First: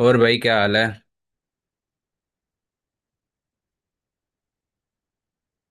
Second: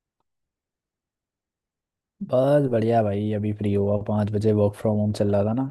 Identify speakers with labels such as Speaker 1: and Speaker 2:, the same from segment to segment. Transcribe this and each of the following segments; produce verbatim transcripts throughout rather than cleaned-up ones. Speaker 1: और भाई, क्या हाल है?
Speaker 2: बस बढ़िया भाई। अभी फ्री हुआ। पाँच बजे वर्क फ्रॉम होम चल रहा था ना,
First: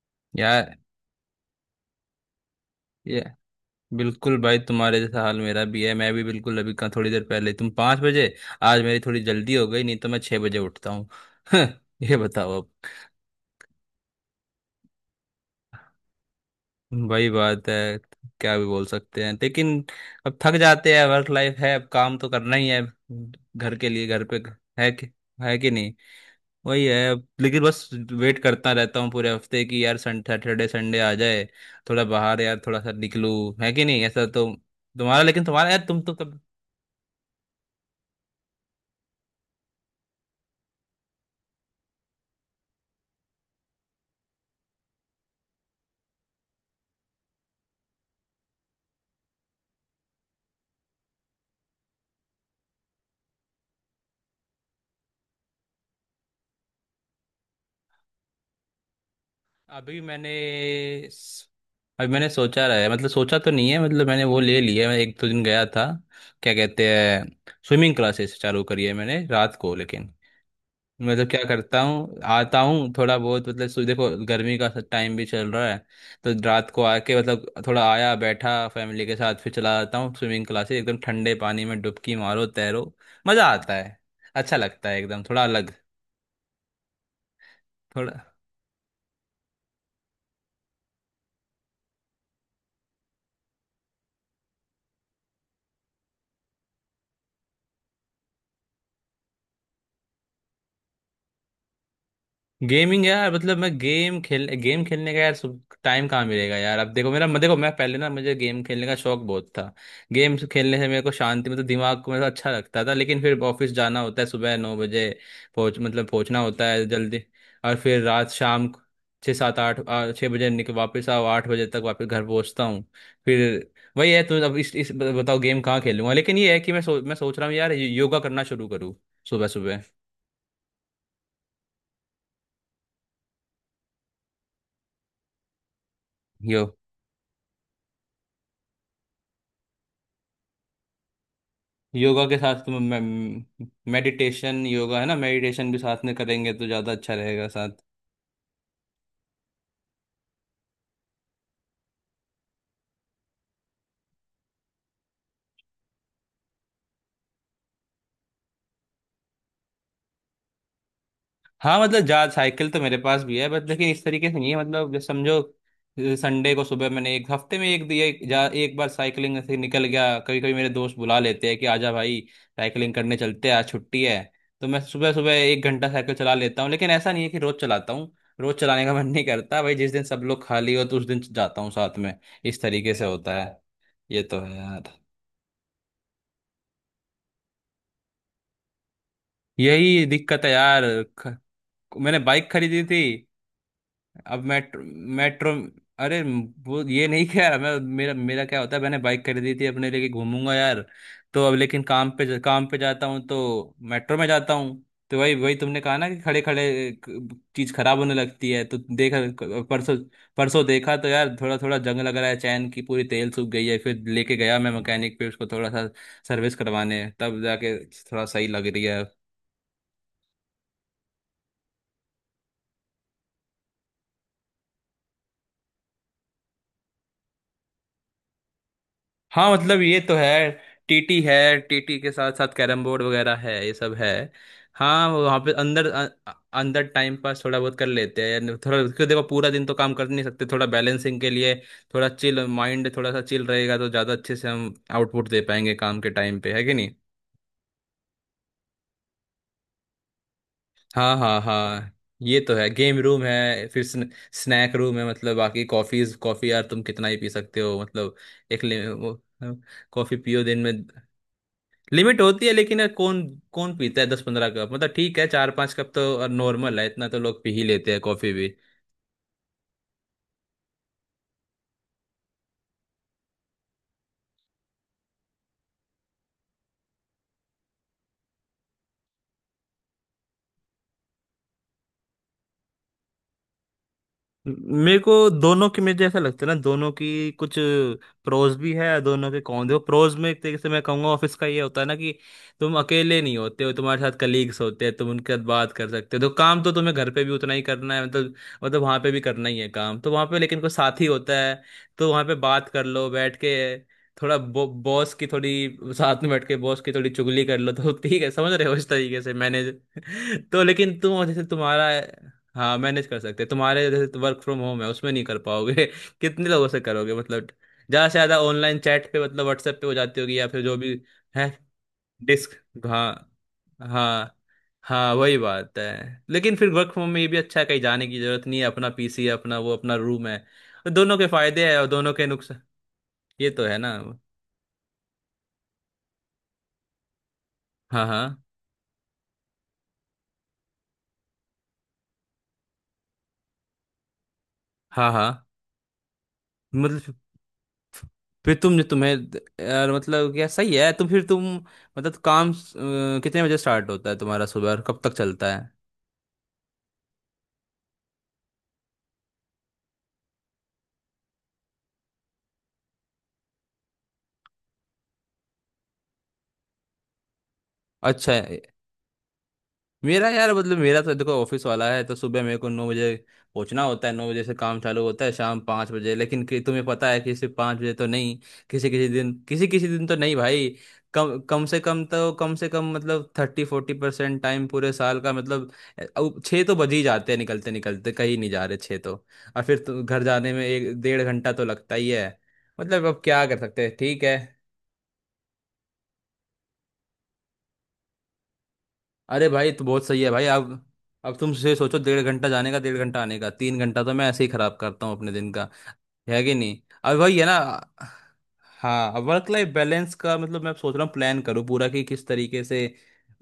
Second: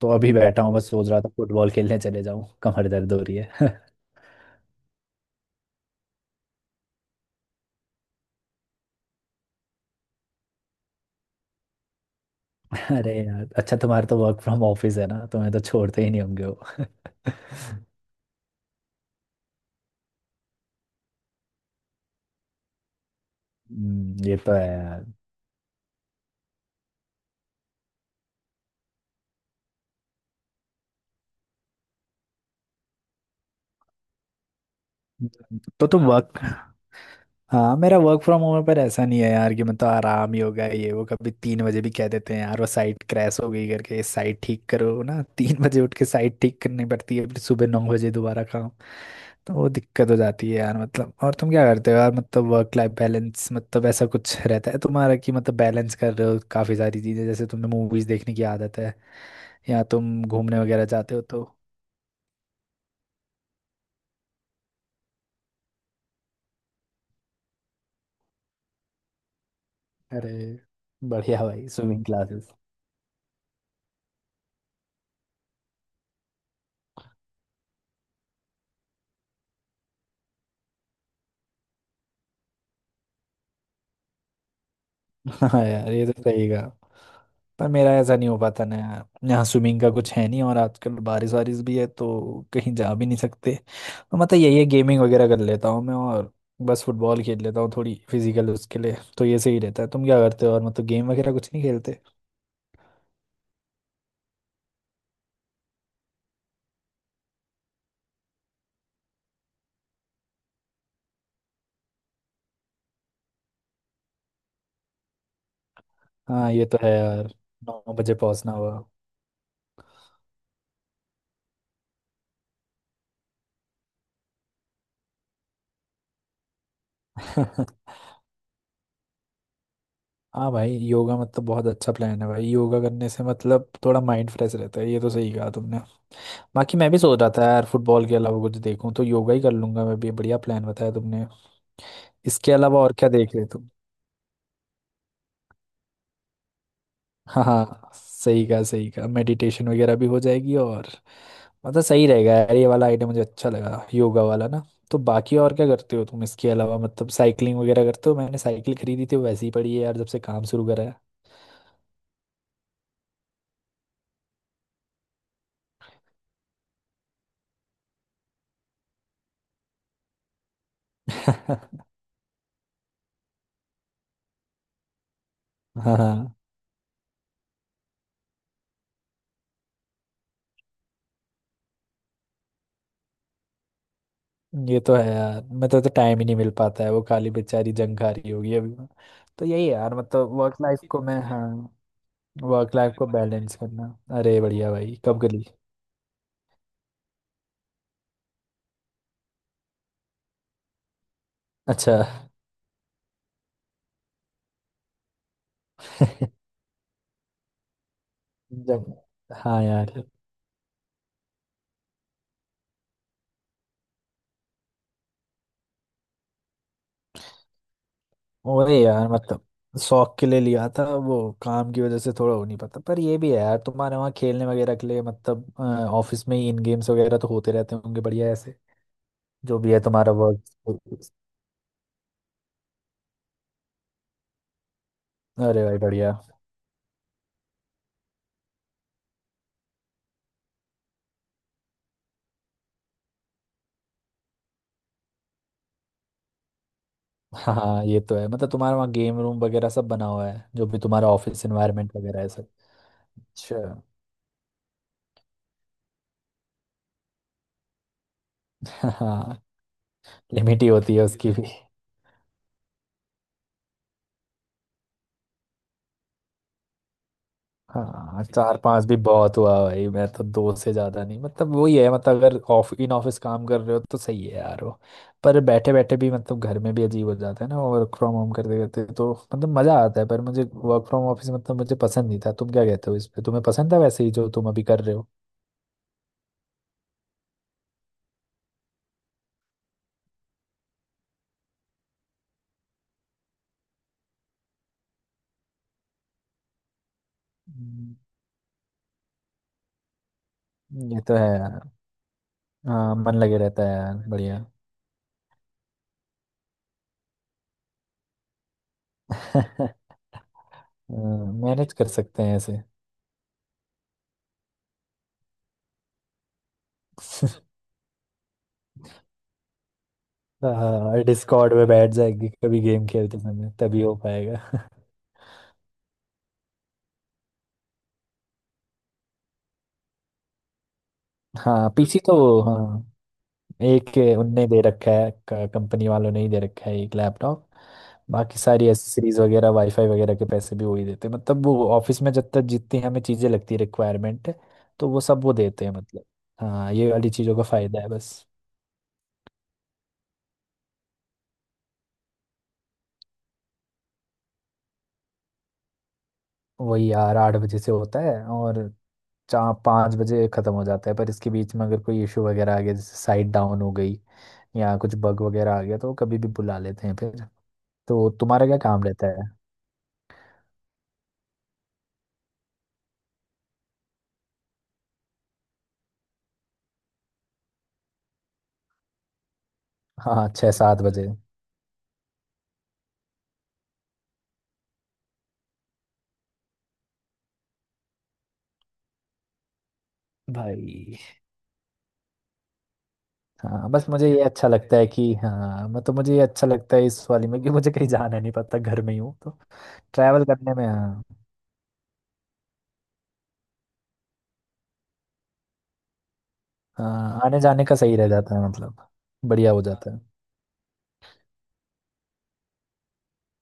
Speaker 2: तो अभी बैठा हूँ।
Speaker 1: यार,
Speaker 2: बस सोच रहा था फुटबॉल खेलने चले जाऊँ, कमर दर्द हो
Speaker 1: ये
Speaker 2: रही है।
Speaker 1: बिल्कुल भाई तुम्हारे जैसा हाल मेरा भी है। मैं भी बिल्कुल अभी का थोड़ी देर पहले तुम पाँच बजे, आज मेरी थोड़ी जल्दी हो गई, नहीं तो मैं छह बजे उठता हूँ। ये बताओ अब।
Speaker 2: अरे यार, अच्छा तुम्हारे तो वर्क फ्रॉम ऑफिस है ना, तुम्हें तो छोड़ते ही नहीं होंगे वो।
Speaker 1: वही बात है, क्या भी बोल सकते हैं, लेकिन अब थक जाते हैं, वर्क लाइफ है, अब काम तो करना ही है। घर के लिए, घर
Speaker 2: हम्म, ये
Speaker 1: पे
Speaker 2: तो है
Speaker 1: है
Speaker 2: यार।
Speaker 1: कि है कि नहीं? वही है अब, लेकिन बस वेट करता रहता हूँ पूरे हफ्ते कि यार, सन सैटरडे संडे आ जाए, थोड़ा बाहर यार, थोड़ा सा निकलूं, है कि नहीं, ऐसा तो। तुम्हारा, लेकिन तुम्हारा, यार
Speaker 2: तो
Speaker 1: तुम
Speaker 2: तुम
Speaker 1: तो
Speaker 2: वर्क।
Speaker 1: तब।
Speaker 2: हाँ, मेरा वर्क फ्रॉम होम पर ऐसा नहीं है यार कि मतलब आराम ही होगा। ये वो कभी तीन बजे भी कह देते हैं यार, वो साइट क्रैश हो गई करके, साइट ठीक करो ना। तीन बजे उठ के साइट ठीक करनी पड़ती है, फिर सुबह नौ बजे दोबारा काम। तो वो दिक्कत हो जाती है यार मतलब। और तुम क्या करते हो यार मतलब वर्क लाइफ बैलेंस, मतलब ऐसा कुछ रहता है तुम्हारा कि मतलब बैलेंस कर रहे हो काफी सारी चीजें, जैसे तुम्हें मूवीज देखने की आदत है या
Speaker 1: अभी
Speaker 2: तुम
Speaker 1: मैंने
Speaker 2: घूमने वगैरह जाते हो तो?
Speaker 1: अभी मैंने सोचा रहा है, मतलब सोचा तो नहीं है, मतलब मैंने वो ले लिया है। मैं एक दो दिन गया था। क्या कहते हैं, स्विमिंग क्लासेस चालू करी है मैंने रात को, लेकिन
Speaker 2: अरे
Speaker 1: मतलब
Speaker 2: बढ़िया
Speaker 1: क्या
Speaker 2: भाई,
Speaker 1: करता
Speaker 2: स्विमिंग
Speaker 1: हूँ,
Speaker 2: क्लासेस।
Speaker 1: आता हूँ थोड़ा बहुत, मतलब सु- देखो, गर्मी का टाइम भी चल रहा है, तो रात को आके मतलब थोड़ा आया, बैठा फैमिली के साथ, फिर चला जाता हूँ स्विमिंग क्लासेस, एकदम ठंडे पानी में डुबकी मारो, तैरो, मजा आता है, अच्छा लगता है, एकदम थोड़ा
Speaker 2: हाँ
Speaker 1: अलग।
Speaker 2: यार, ये तो सही कहा। पर मेरा ऐसा
Speaker 1: थोड़ा
Speaker 2: नहीं हो पाता ना यार। यहाँ स्विमिंग का कुछ है नहीं, और आजकल बारिश वारिश भी है तो कहीं जा भी नहीं सकते। तो मतलब यही है, गेमिंग वगैरह कर लेता हूँ मैं, और बस फुटबॉल खेल लेता हूँ थोड़ी फिजिकल, उसके लिए तो ये सही रहता है। तुम क्या करते हो और मतलब गेम वगैरह कुछ नहीं खेलते?
Speaker 1: गेमिंग यार, मतलब मैं गेम खेल गेम खेलने का यार टाइम कहाँ मिलेगा यार? अब देखो, मेरा मैं देखो, मैं पहले ना, मुझे गेम खेलने का शौक बहुत था। गेम खेलने से मेरे को शांति, मतलब दिमाग को मेरा अच्छा लगता था, लेकिन फिर ऑफिस जाना होता है सुबह नौ बजे, पहुंच मतलब पहुंचना
Speaker 2: हाँ, ये
Speaker 1: होता
Speaker 2: तो
Speaker 1: है
Speaker 2: है
Speaker 1: जल्दी।
Speaker 2: यार।
Speaker 1: और
Speaker 2: नौ
Speaker 1: फिर
Speaker 2: बजे
Speaker 1: रात,
Speaker 2: पहुंचना
Speaker 1: शाम
Speaker 2: हुआ।
Speaker 1: को छः सात आठ, आ, छः बजे निकल, वापस आओ आठ बजे तक, वापस घर पहुंचता हूँ। फिर वही है। तो अब इस, इस बताओ, गेम कहाँ खेलूंगा, लेकिन ये है कि मैं सो, मैं सोच रहा हूँ यार, योगा करना शुरू करूँ, सुबह सुबह।
Speaker 2: हाँ भाई, योगा मतलब बहुत अच्छा प्लान है भाई। योगा करने से मतलब थोड़ा माइंड फ्रेश रहता है, ये तो सही कहा तुमने।
Speaker 1: यो
Speaker 2: बाकी मैं भी सोच रहा था यार, फुटबॉल के अलावा कुछ देखूं तो योगा ही कर लूंगा मैं भी। बढ़िया प्लान बताया तुमने।
Speaker 1: योगा के
Speaker 2: इसके
Speaker 1: साथ तुम
Speaker 2: अलावा और क्या देख रहे तुम?
Speaker 1: मेडिटेशन, योगा है ना, मेडिटेशन भी साथ में करेंगे तो ज़्यादा अच्छा
Speaker 2: हाँ
Speaker 1: रहेगा साथ।
Speaker 2: हाँ, सही कहा सही कहा, मेडिटेशन वगैरह भी हो जाएगी, और मतलब सही रहेगा यार। ये वाला आइडिया मुझे अच्छा लगा, योगा वाला ना। तो बाकी और क्या करते हो तुम इसके अलावा, मतलब साइकिलिंग वगैरह करते हो? मैंने साइकिल खरीदी थी, वो वैसे ही पड़ी है यार जब से काम शुरू करा
Speaker 1: हाँ मतलब जा साइकिल तो मेरे पास भी है, बट लेकिन इस तरीके से नहीं है, मतलब जैसे समझो, संडे को सुबह मैंने एक हफ्ते में एक दिया एक, जा एक बार साइकिलिंग ऐसे निकल गया, कभी कभी मेरे दोस्त बुला लेते हैं
Speaker 2: है।
Speaker 1: कि आजा भाई, साइकिलिंग करने चलते हैं, आज छुट्टी है, तो मैं सुबह सुबह एक घंटा साइकिल चला
Speaker 2: हाँ
Speaker 1: लेता हूँ, लेकिन ऐसा नहीं है कि रोज चलाता हूँ, रोज चलाने का मन नहीं करता भाई। जिस दिन सब लोग खाली हो तो उस दिन जाता हूँ साथ में, इस तरीके से होता है। ये तो है
Speaker 2: ये तो
Speaker 1: यार।
Speaker 2: है यार मतलब। तो टाइम ही नहीं मिल पाता है। वो काली बेचारी जंग खा रही होगी अभी। तो यही है यार
Speaker 1: यही
Speaker 2: मतलब।
Speaker 1: दिक्कत है
Speaker 2: वर्क लाइफ
Speaker 1: यार।
Speaker 2: को मैं,
Speaker 1: ख,
Speaker 2: हाँ,
Speaker 1: मैंने बाइक
Speaker 2: वर्क
Speaker 1: खरीदी
Speaker 2: लाइफ
Speaker 1: थी।
Speaker 2: को बैलेंस करना। अरे
Speaker 1: अब
Speaker 2: बढ़िया
Speaker 1: मेट्रो,
Speaker 2: भाई, कब गली।
Speaker 1: मेट्रो, अरे वो ये नहीं क्या यार, मैं मेरा मेरा क्या होता है, मैंने बाइक खरीदी थी अपने, लेके घूमूंगा यार, तो अब लेकिन
Speaker 2: अच्छा।
Speaker 1: काम पे ज- काम पे जाता हूँ तो मेट्रो में जाता हूँ। तो वही वही तुमने कहा ना कि खड़े खड़े चीज खराब होने लगती है, तो
Speaker 2: जब,
Speaker 1: देखा
Speaker 2: हाँ
Speaker 1: परसों,
Speaker 2: यार।
Speaker 1: परसों देखा तो यार थोड़ा थोड़ा जंग लग रहा है, चैन की पूरी तेल सूख गई है, फिर लेके गया मैं मैकेनिक पे, उसको थोड़ा सा सर्विस करवाने, तब जाके थोड़ा सही लग
Speaker 2: वही
Speaker 1: रही है।
Speaker 2: यार, मतलब शौक के लिए लिया था वो, काम की वजह से थोड़ा हो नहीं पाता। पर ये भी है यार, तुम्हारे वहाँ खेलने वगैरह के लिए मतलब अ, ऑफिस में ही इन गेम्स वगैरह तो होते रहते होंगे। बढ़िया, ऐसे
Speaker 1: हाँ
Speaker 2: जो भी है
Speaker 1: मतलब ये
Speaker 2: तुम्हारा
Speaker 1: तो
Speaker 2: वर्क।
Speaker 1: है, टी टी है, टीटी के साथ साथ कैरम बोर्ड वगैरह है, ये सब है। हाँ वो वहाँ पे
Speaker 2: अरे भाई
Speaker 1: अंदर
Speaker 2: बढ़िया।
Speaker 1: अ- अंदर टाइम पास थोड़ा बहुत कर लेते हैं, थोड़ा क्योंकि देखो पूरा दिन तो काम कर नहीं सकते, थोड़ा बैलेंसिंग के लिए थोड़ा चिल, माइंड थोड़ा सा चिल रहेगा तो ज़्यादा अच्छे से हम आउटपुट दे पाएंगे काम के टाइम पे, है कि नहीं।
Speaker 2: हाँ ये तो है, मतलब तुम्हारे वहाँ गेम रूम वगैरह सब बना हुआ है, जो भी तुम्हारा
Speaker 1: हाँ, हाँ,
Speaker 2: ऑफिस
Speaker 1: हाँ।
Speaker 2: एनवायरनमेंट वगैरह है
Speaker 1: ये
Speaker 2: सब।
Speaker 1: तो है, गेम रूम है,
Speaker 2: अच्छा।
Speaker 1: फिर स्न, स्नैक रूम है, मतलब बाकी कॉफीज कॉफी यार तुम कितना ही पी सकते हो मतलब, एक ले, वो,
Speaker 2: हाँ,
Speaker 1: कॉफी पियो दिन
Speaker 2: लिमिट ही
Speaker 1: में।
Speaker 2: होती है उसकी भी।
Speaker 1: लिमिट होती है, लेकिन यार कौन कौन पीता है दस पंद्रह कप, मतलब ठीक है, चार पांच कप तो नॉर्मल है, इतना तो लोग पी ही लेते हैं
Speaker 2: हाँ,
Speaker 1: कॉफी भी।
Speaker 2: चार पांच भी बहुत हुआ भाई। मैं तो दो से ज्यादा नहीं, मतलब वही है। मतलब अगर ऑफ इन ऑफिस काम कर रहे हो तो सही है यार वो, पर बैठे बैठे भी मतलब घर में भी अजीब हो जाता है ना, वर्क फ्रॉम होम करते करते, तो मतलब मजा आता है। पर मुझे वर्क फ्रॉम ऑफिस, मतलब मुझे पसंद नहीं था। तुम क्या कहते हो इस पे, तुम्हें पसंद था वैसे ही जो तुम अभी कर रहे
Speaker 1: मेरे
Speaker 2: हो?
Speaker 1: को दोनों की, मुझे ऐसा लगता है ना, दोनों की कुछ प्रोज भी है दोनों के, कौन देखो, प्रोज में एक तरीके से मैं कहूंगा ऑफिस का ये होता है ना कि तुम अकेले नहीं होते हो, तुम्हारे साथ कलीग्स होते हैं, तुम उनके साथ बात कर सकते हो, तो काम तो तुम्हें घर पे भी उतना ही करना
Speaker 2: हम्म,
Speaker 1: है, मतलब, मतलब वहां पे भी करना ही है काम, तो वहां पे लेकिन कोई
Speaker 2: ये
Speaker 1: साथी
Speaker 2: तो है
Speaker 1: होता
Speaker 2: यार।
Speaker 1: है, तो वहां पे बात कर
Speaker 2: हाँ,
Speaker 1: लो
Speaker 2: मन
Speaker 1: बैठ
Speaker 2: लगे
Speaker 1: के,
Speaker 2: रहता है यार,
Speaker 1: थोड़ा
Speaker 2: बढ़िया।
Speaker 1: बो, बॉस की थोड़ी साथ में बैठ के बॉस की थोड़ी चुगली कर लो तो ठीक है, समझ रहे हो, इस तरीके से मैनेज। तो लेकिन तुम जैसे
Speaker 2: मैनेज कर
Speaker 1: तुम्हारा,
Speaker 2: सकते हैं ऐसे।
Speaker 1: हाँ मैनेज कर सकते, तुम्हारे जैसे वर्क फ्रॉम होम है उसमें नहीं कर पाओगे। कितने लोगों से करोगे मतलब, ज्यादा से ज्यादा ऑनलाइन चैट पे, मतलब व्हाट्सएप पे हो जाती होगी, या फिर जो भी
Speaker 2: हाँ,
Speaker 1: है,
Speaker 2: डिस्कॉर्ड में बैठ जाएगी
Speaker 1: डिस्क
Speaker 2: कभी गेम खेलते
Speaker 1: हाँ,
Speaker 2: समय, तभी हो
Speaker 1: हाँ,
Speaker 2: पाएगा।
Speaker 1: हाँ, वही बात है, लेकिन फिर वर्क फ्रॉम होम में ये भी अच्छा है, कहीं जाने की जरूरत नहीं है, अपना पी सी है, अपना वो अपना रूम है, तो दोनों के फायदे
Speaker 2: हाँ,
Speaker 1: है और
Speaker 2: पीसी
Speaker 1: दोनों
Speaker 2: तो
Speaker 1: के नुकसान,
Speaker 2: हाँ,
Speaker 1: ये तो है ना।
Speaker 2: एक ए, उनने दे रखा है। कंपनी वालों ने ही दे रखा है एक लैपटॉप,
Speaker 1: हाँ, हाँ,
Speaker 2: बाकी सारी एसेसरीज वगैरह, वाईफाई वगैरह के पैसे भी वही देते हैं। मतलब वो ऑफिस में जब तक जितनी हमें चीजें लगती है, रिक्वायरमेंट, तो वो
Speaker 1: हाँ,
Speaker 2: सब
Speaker 1: हाँ।
Speaker 2: वो देते हैं मतलब। हाँ, ये वाली
Speaker 1: मतलब
Speaker 2: चीजों का फायदा है बस।
Speaker 1: फिर तुम जो तुम्हें यार, मतलब क्या सही है, तुम फिर तुम, मतलब काम अ, कितने बजे स्टार्ट होता है तुम्हारा सुबह और कब तक चलता है?
Speaker 2: वही यार, आठ बजे से होता है, और चार पाँच बजे खत्म हो जाता है। पर इसके बीच में अगर कोई इशू वगैरह आ गया, जैसे साइट डाउन हो गई या कुछ बग वगैरह आ गया, तो वो कभी भी बुला लेते हैं फिर। तो
Speaker 1: अच्छा,
Speaker 2: तुम्हारा क्या काम रहता है?
Speaker 1: मेरा यार, मतलब मेरा तो देखो ऑफिस वाला है, तो सुबह मेरे को नौ बजे पहुंचना होता है, नौ बजे से काम चालू होता है, शाम पाँच बजे, लेकिन कि तुम्हें पता है कि सिर्फ पाँच बजे तो नहीं, किसी किसी दिन किसी किसी दिन तो
Speaker 2: हाँ
Speaker 1: नहीं
Speaker 2: छः
Speaker 1: भाई।
Speaker 2: सात बजे
Speaker 1: कम कम से कम तो कम से कम मतलब थर्टी फोर्टी परसेंट टाइम पूरे साल का मतलब, अ, अब छः तो बज ही जाते हैं, निकलते निकलते, कहीं नहीं जा रहे, छः तो। और फिर तो घर जाने में एक
Speaker 2: भाई,
Speaker 1: डेढ़ घंटा तो लगता ही है, मतलब अब क्या कर
Speaker 2: हाँ, बस
Speaker 1: सकते हैं,
Speaker 2: मुझे ये
Speaker 1: ठीक है।
Speaker 2: अच्छा लगता है कि, हाँ मतलब मुझे ये अच्छा लगता है इस वाली में कि मुझे कहीं जाना नहीं पड़ता, घर में ही हूँ तो
Speaker 1: अरे भाई तो बहुत सही
Speaker 2: ट्रैवल
Speaker 1: है भाई।
Speaker 2: करने में,
Speaker 1: अब
Speaker 2: हाँ।
Speaker 1: अब तुम से सोचो, डेढ़ घंटा जाने का, डेढ़ घंटा आने का, तीन घंटा तो मैं ऐसे ही खराब करता हूँ अपने दिन का, है कि नहीं, अब
Speaker 2: हाँ,
Speaker 1: भाई,
Speaker 2: आने
Speaker 1: है ना?
Speaker 2: जाने का सही रह जाता है मतलब,
Speaker 1: हाँ, वर्क
Speaker 2: बढ़िया हो
Speaker 1: लाइफ
Speaker 2: जाता है।
Speaker 1: बैलेंस का मतलब, मैं अब सोच रहा हूँ प्लान करूँ पूरा कि किस तरीके से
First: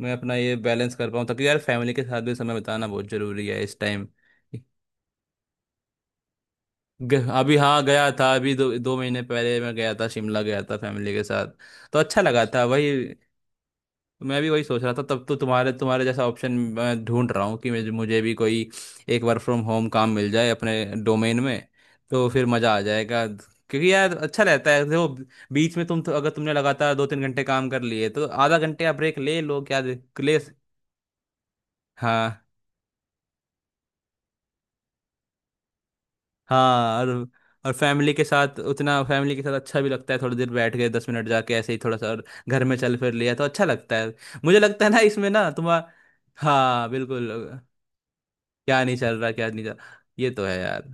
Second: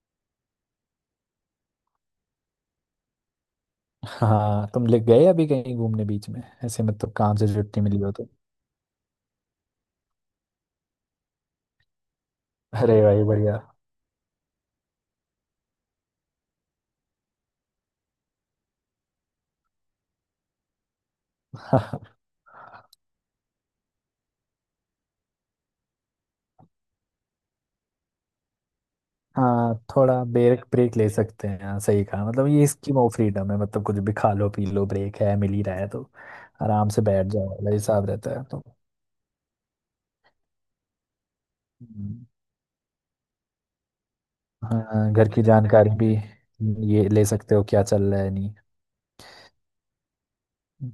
Speaker 1: मैं अपना ये बैलेंस कर पाऊँ ताकि यार, फैमिली के साथ भी समय बिताना बहुत जरूरी है इस टाइम।
Speaker 2: हाँ, तुम लिख गए अभी कहीं घूमने बीच में ऐसे, मतलब
Speaker 1: ग-
Speaker 2: काम से
Speaker 1: अभी,
Speaker 2: छुट्टी
Speaker 1: हाँ,
Speaker 2: मिली
Speaker 1: गया
Speaker 2: हो तो?
Speaker 1: था अभी, दो दो महीने पहले मैं गया था, शिमला गया था फैमिली के साथ, तो अच्छा लगा था भाई।
Speaker 2: अरे भाई, बढ़िया।
Speaker 1: तो मैं भी वही सोच रहा था, तब तो तुम्हारे तुम्हारे जैसा ऑप्शन मैं ढूंढ रहा हूँ कि मुझे मुझे भी कोई एक वर्क फ्रॉम होम काम मिल जाए अपने डोमेन में, तो फिर मज़ा आ जाएगा, क्योंकि यार अच्छा रहता है देखो, बीच में तुम तो अगर तुमने लगातार दो तीन घंटे काम कर लिए तो आधा घंटे आप ब्रेक ले लो,
Speaker 2: हाँ,
Speaker 1: क्या दे-
Speaker 2: थोड़ा
Speaker 1: ले।
Speaker 2: ब्रेक ब्रेक ले सकते हैं, हाँ सही कहा।
Speaker 1: हाँ,
Speaker 2: मतलब ये स्कीम ऑफ फ्रीडम है, मतलब कुछ भी खा लो पी लो, ब्रेक है, मिल ही रहा है तो आराम
Speaker 1: हाँ,
Speaker 2: से
Speaker 1: और
Speaker 2: बैठ जाओ वाला
Speaker 1: और
Speaker 2: हिसाब
Speaker 1: फैमिली के
Speaker 2: रहता है।
Speaker 1: साथ उतना, फैमिली के साथ अच्छा भी लगता है, थोड़ी देर बैठ गए, दस मिनट जाके ऐसे ही
Speaker 2: तो
Speaker 1: थोड़ा सा और घर में चल फिर लिया तो अच्छा लगता है। मुझे लगता है ना
Speaker 2: हाँ,
Speaker 1: इसमें
Speaker 2: घर की
Speaker 1: ना तुम्हारा,
Speaker 2: जानकारी भी
Speaker 1: हाँ
Speaker 2: ये ले सकते
Speaker 1: बिल्कुल,
Speaker 2: हो, क्या चल रहा है नहीं।
Speaker 1: क्या नहीं चल रहा, क्या नहीं चल रहा, ये तो है यार।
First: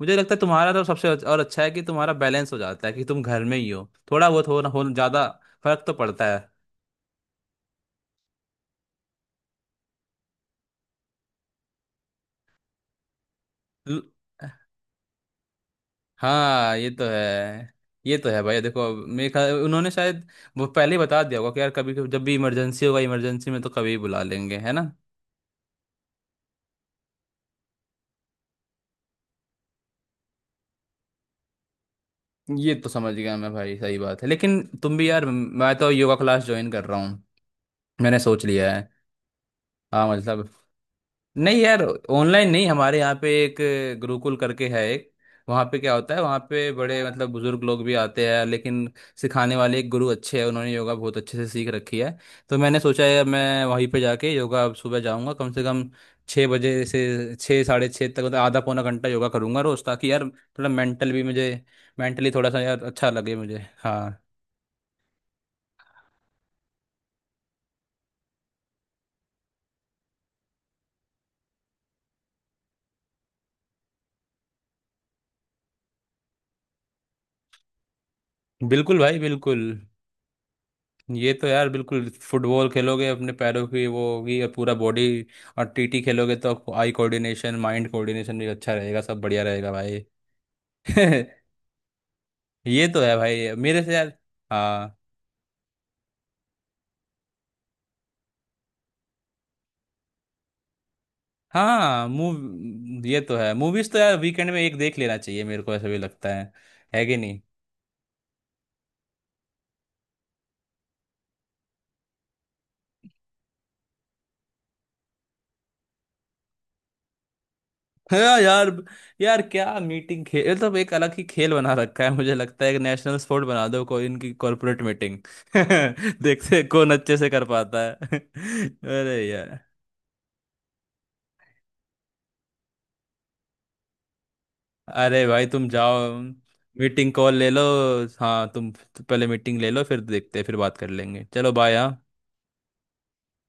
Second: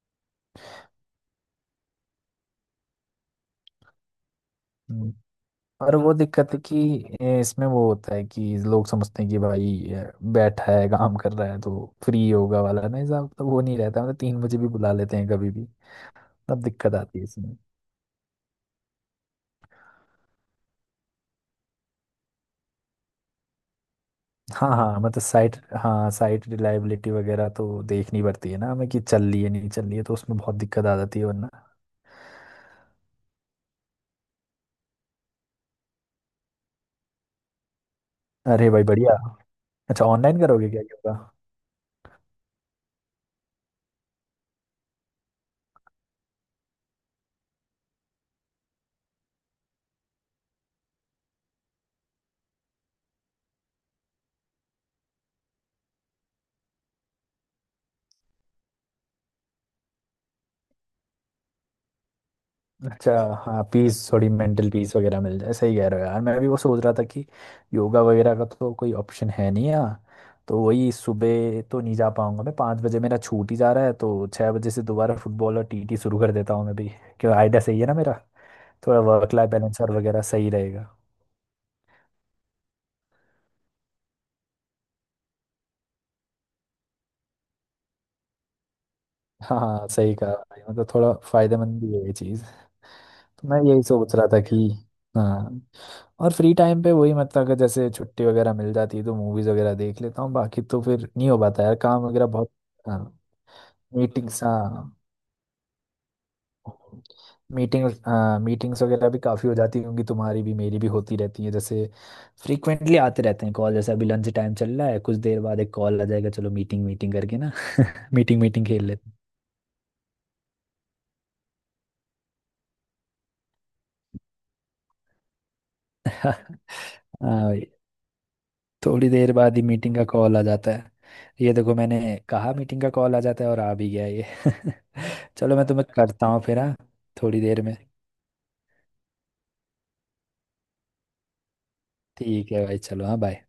Speaker 1: मुझे लगता है तुम्हारा तो सबसे अच्छा- और अच्छा है कि तुम्हारा बैलेंस हो जाता है, कि तुम घर में ही हो, थोड़ा बहुत हो ना हो,
Speaker 2: हम्म,
Speaker 1: ज्यादा फर्क तो
Speaker 2: और वो
Speaker 1: पड़ता है।
Speaker 2: दिक्कत है कि, ए, इसमें वो होता है कि लोग समझते हैं कि भाई ए, बैठा है, काम कर रहा है तो फ्री होगा वाला ना हिसाब, तो वो नहीं रहता।
Speaker 1: ल-
Speaker 2: मतलब तीन बजे भी बुला लेते हैं कभी भी, तब
Speaker 1: हाँ, ये
Speaker 2: दिक्कत
Speaker 1: तो
Speaker 2: आती
Speaker 1: है।
Speaker 2: है इसमें।
Speaker 1: ये तो है भाई, देखो मेरे ख्याल उन्होंने शायद वो पहले ही बता दिया होगा कि यार कभी कभी जब भी इमरजेंसी होगा, इमरजेंसी में तो कभी बुला लेंगे,
Speaker 2: हाँ
Speaker 1: है ना।
Speaker 2: हाँ, मतलब साइट, हाँ साइट रिलायबिलिटी वगैरह तो देखनी पड़ती है ना हमें, कि चल रही है नहीं चल रही है, तो उसमें बहुत दिक्कत आ जाती है वरना।
Speaker 1: ये तो समझ गया मैं भाई, सही बात है, लेकिन तुम भी यार, मैं तो योगा क्लास ज्वाइन कर रहा हूँ, मैंने सोच
Speaker 2: अरे
Speaker 1: लिया
Speaker 2: भाई,
Speaker 1: है।
Speaker 2: बढ़िया। अच्छा,
Speaker 1: हाँ
Speaker 2: ऑनलाइन
Speaker 1: मतलब,
Speaker 2: करोगे क्या योगा?
Speaker 1: नहीं यार, ऑनलाइन नहीं, हमारे यहाँ पे एक गुरुकुल करके है एक, वहाँ पे क्या होता है, वहाँ पे बड़े, मतलब बुजुर्ग लोग भी आते हैं, लेकिन सिखाने वाले एक गुरु अच्छे हैं, उन्होंने योगा बहुत अच्छे से सीख रखी है, तो मैंने सोचा है मैं वहीं पे जाके योगा अब सुबह जाऊँगा, कम से कम छः बजे से छः, साढ़े छः तक, मतलब आधा पौना घंटा योगा करूँगा रोज़, ताकि यार थोड़ा मेंटल भी मुझे, मेंटली थोड़ा सा यार अच्छा
Speaker 2: अच्छा।
Speaker 1: लगे
Speaker 2: हाँ,
Speaker 1: मुझे,
Speaker 2: पीस,
Speaker 1: हाँ,
Speaker 2: थोड़ी मेंटल पीस वगैरह मिल जाए। सही कह रहे हो यार। मैं भी वो सोच रहा था कि योगा वगैरह का तो कोई ऑप्शन है नहीं यहाँ। तो वही, सुबह तो नहीं जा पाऊंगा मैं। पाँच बजे मेरा छूट ही जा रहा है, तो छः बजे से दोबारा फुटबॉल और टीटी शुरू कर देता हूँ मैं भी। क्यों, आइडिया सही है ना मेरा?
Speaker 1: बिल्कुल
Speaker 2: थोड़ा
Speaker 1: भाई,
Speaker 2: वर्क लाइफ
Speaker 1: बिल्कुल।
Speaker 2: बैलेंस और वगैरह सही रहेगा।
Speaker 1: ये तो यार बिल्कुल, फुटबॉल खेलोगे अपने पैरों की वो होगी और पूरा बॉडी, और टी टी खेलोगे तो आई कोऑर्डिनेशन, माइंड कोऑर्डिनेशन भी अच्छा रहेगा, सब बढ़िया
Speaker 2: हाँ
Speaker 1: रहेगा
Speaker 2: हाँ,
Speaker 1: भाई।
Speaker 2: सही कहा भाई। मतलब थोड़ा फायदेमंद भी है ये चीज़।
Speaker 1: ये तो है
Speaker 2: तो
Speaker 1: भाई,
Speaker 2: मैं
Speaker 1: मेरे
Speaker 2: यही
Speaker 1: से यार,
Speaker 2: सोच रहा था कि,
Speaker 1: हाँ,
Speaker 2: हाँ, और फ्री टाइम पे वही, मतलब अगर जैसे छुट्टी वगैरह मिल जाती है तो मूवीज वगैरह देख लेता हूँ, बाकी तो फिर नहीं हो पाता यार, काम
Speaker 1: हाँ,
Speaker 2: वगैरह बहुत। हाँ,
Speaker 1: मूव ये तो है, मूवीज तो यार
Speaker 2: मीटिंग्स,
Speaker 1: वीकेंड में एक
Speaker 2: हाँ,
Speaker 1: देख लेना चाहिए, मेरे को ऐसा भी लगता है है कि नहीं।
Speaker 2: मीटिंग, मीटिंग्स वगैरह भी काफ़ी हो जाती होंगी तुम्हारी भी, मेरी भी होती रहती है। जैसे फ्रीक्वेंटली आते रहते हैं कॉल, जैसे अभी लंच टाइम चल रहा है, कुछ देर बाद एक कॉल आ जाएगा, चलो मीटिंग मीटिंग करके ना।
Speaker 1: हाँ
Speaker 2: मीटिंग मीटिंग
Speaker 1: यार,
Speaker 2: खेल लेते हैं।
Speaker 1: यार क्या मीटिंग खेल, मतलब एक अलग ही खेल बना रखा है, मुझे लगता है एक नेशनल स्पोर्ट बना दो कोई इनकी कॉर्पोरेट मीटिंग, देखते हैं कौन अच्छे से
Speaker 2: हाँ
Speaker 1: कर
Speaker 2: भाई,
Speaker 1: पाता है।
Speaker 2: थोड़ी
Speaker 1: अरे
Speaker 2: देर बाद
Speaker 1: यार,
Speaker 2: ही मीटिंग का कॉल आ जाता है। ये देखो, मैंने कहा मीटिंग का कॉल आ जाता है, और आ भी गया ये।
Speaker 1: अरे भाई
Speaker 2: चलो मैं
Speaker 1: तुम
Speaker 2: तुम्हें
Speaker 1: जाओ,
Speaker 2: करता हूँ फिर, हाँ,
Speaker 1: मीटिंग कॉल
Speaker 2: थोड़ी
Speaker 1: ले
Speaker 2: देर
Speaker 1: लो,
Speaker 2: में।
Speaker 1: हाँ तुम पहले मीटिंग ले लो, फिर देखते हैं, फिर बात कर लेंगे, चलो, बाय, हाँ।
Speaker 2: ठीक है भाई, चलो हाँ, बाय।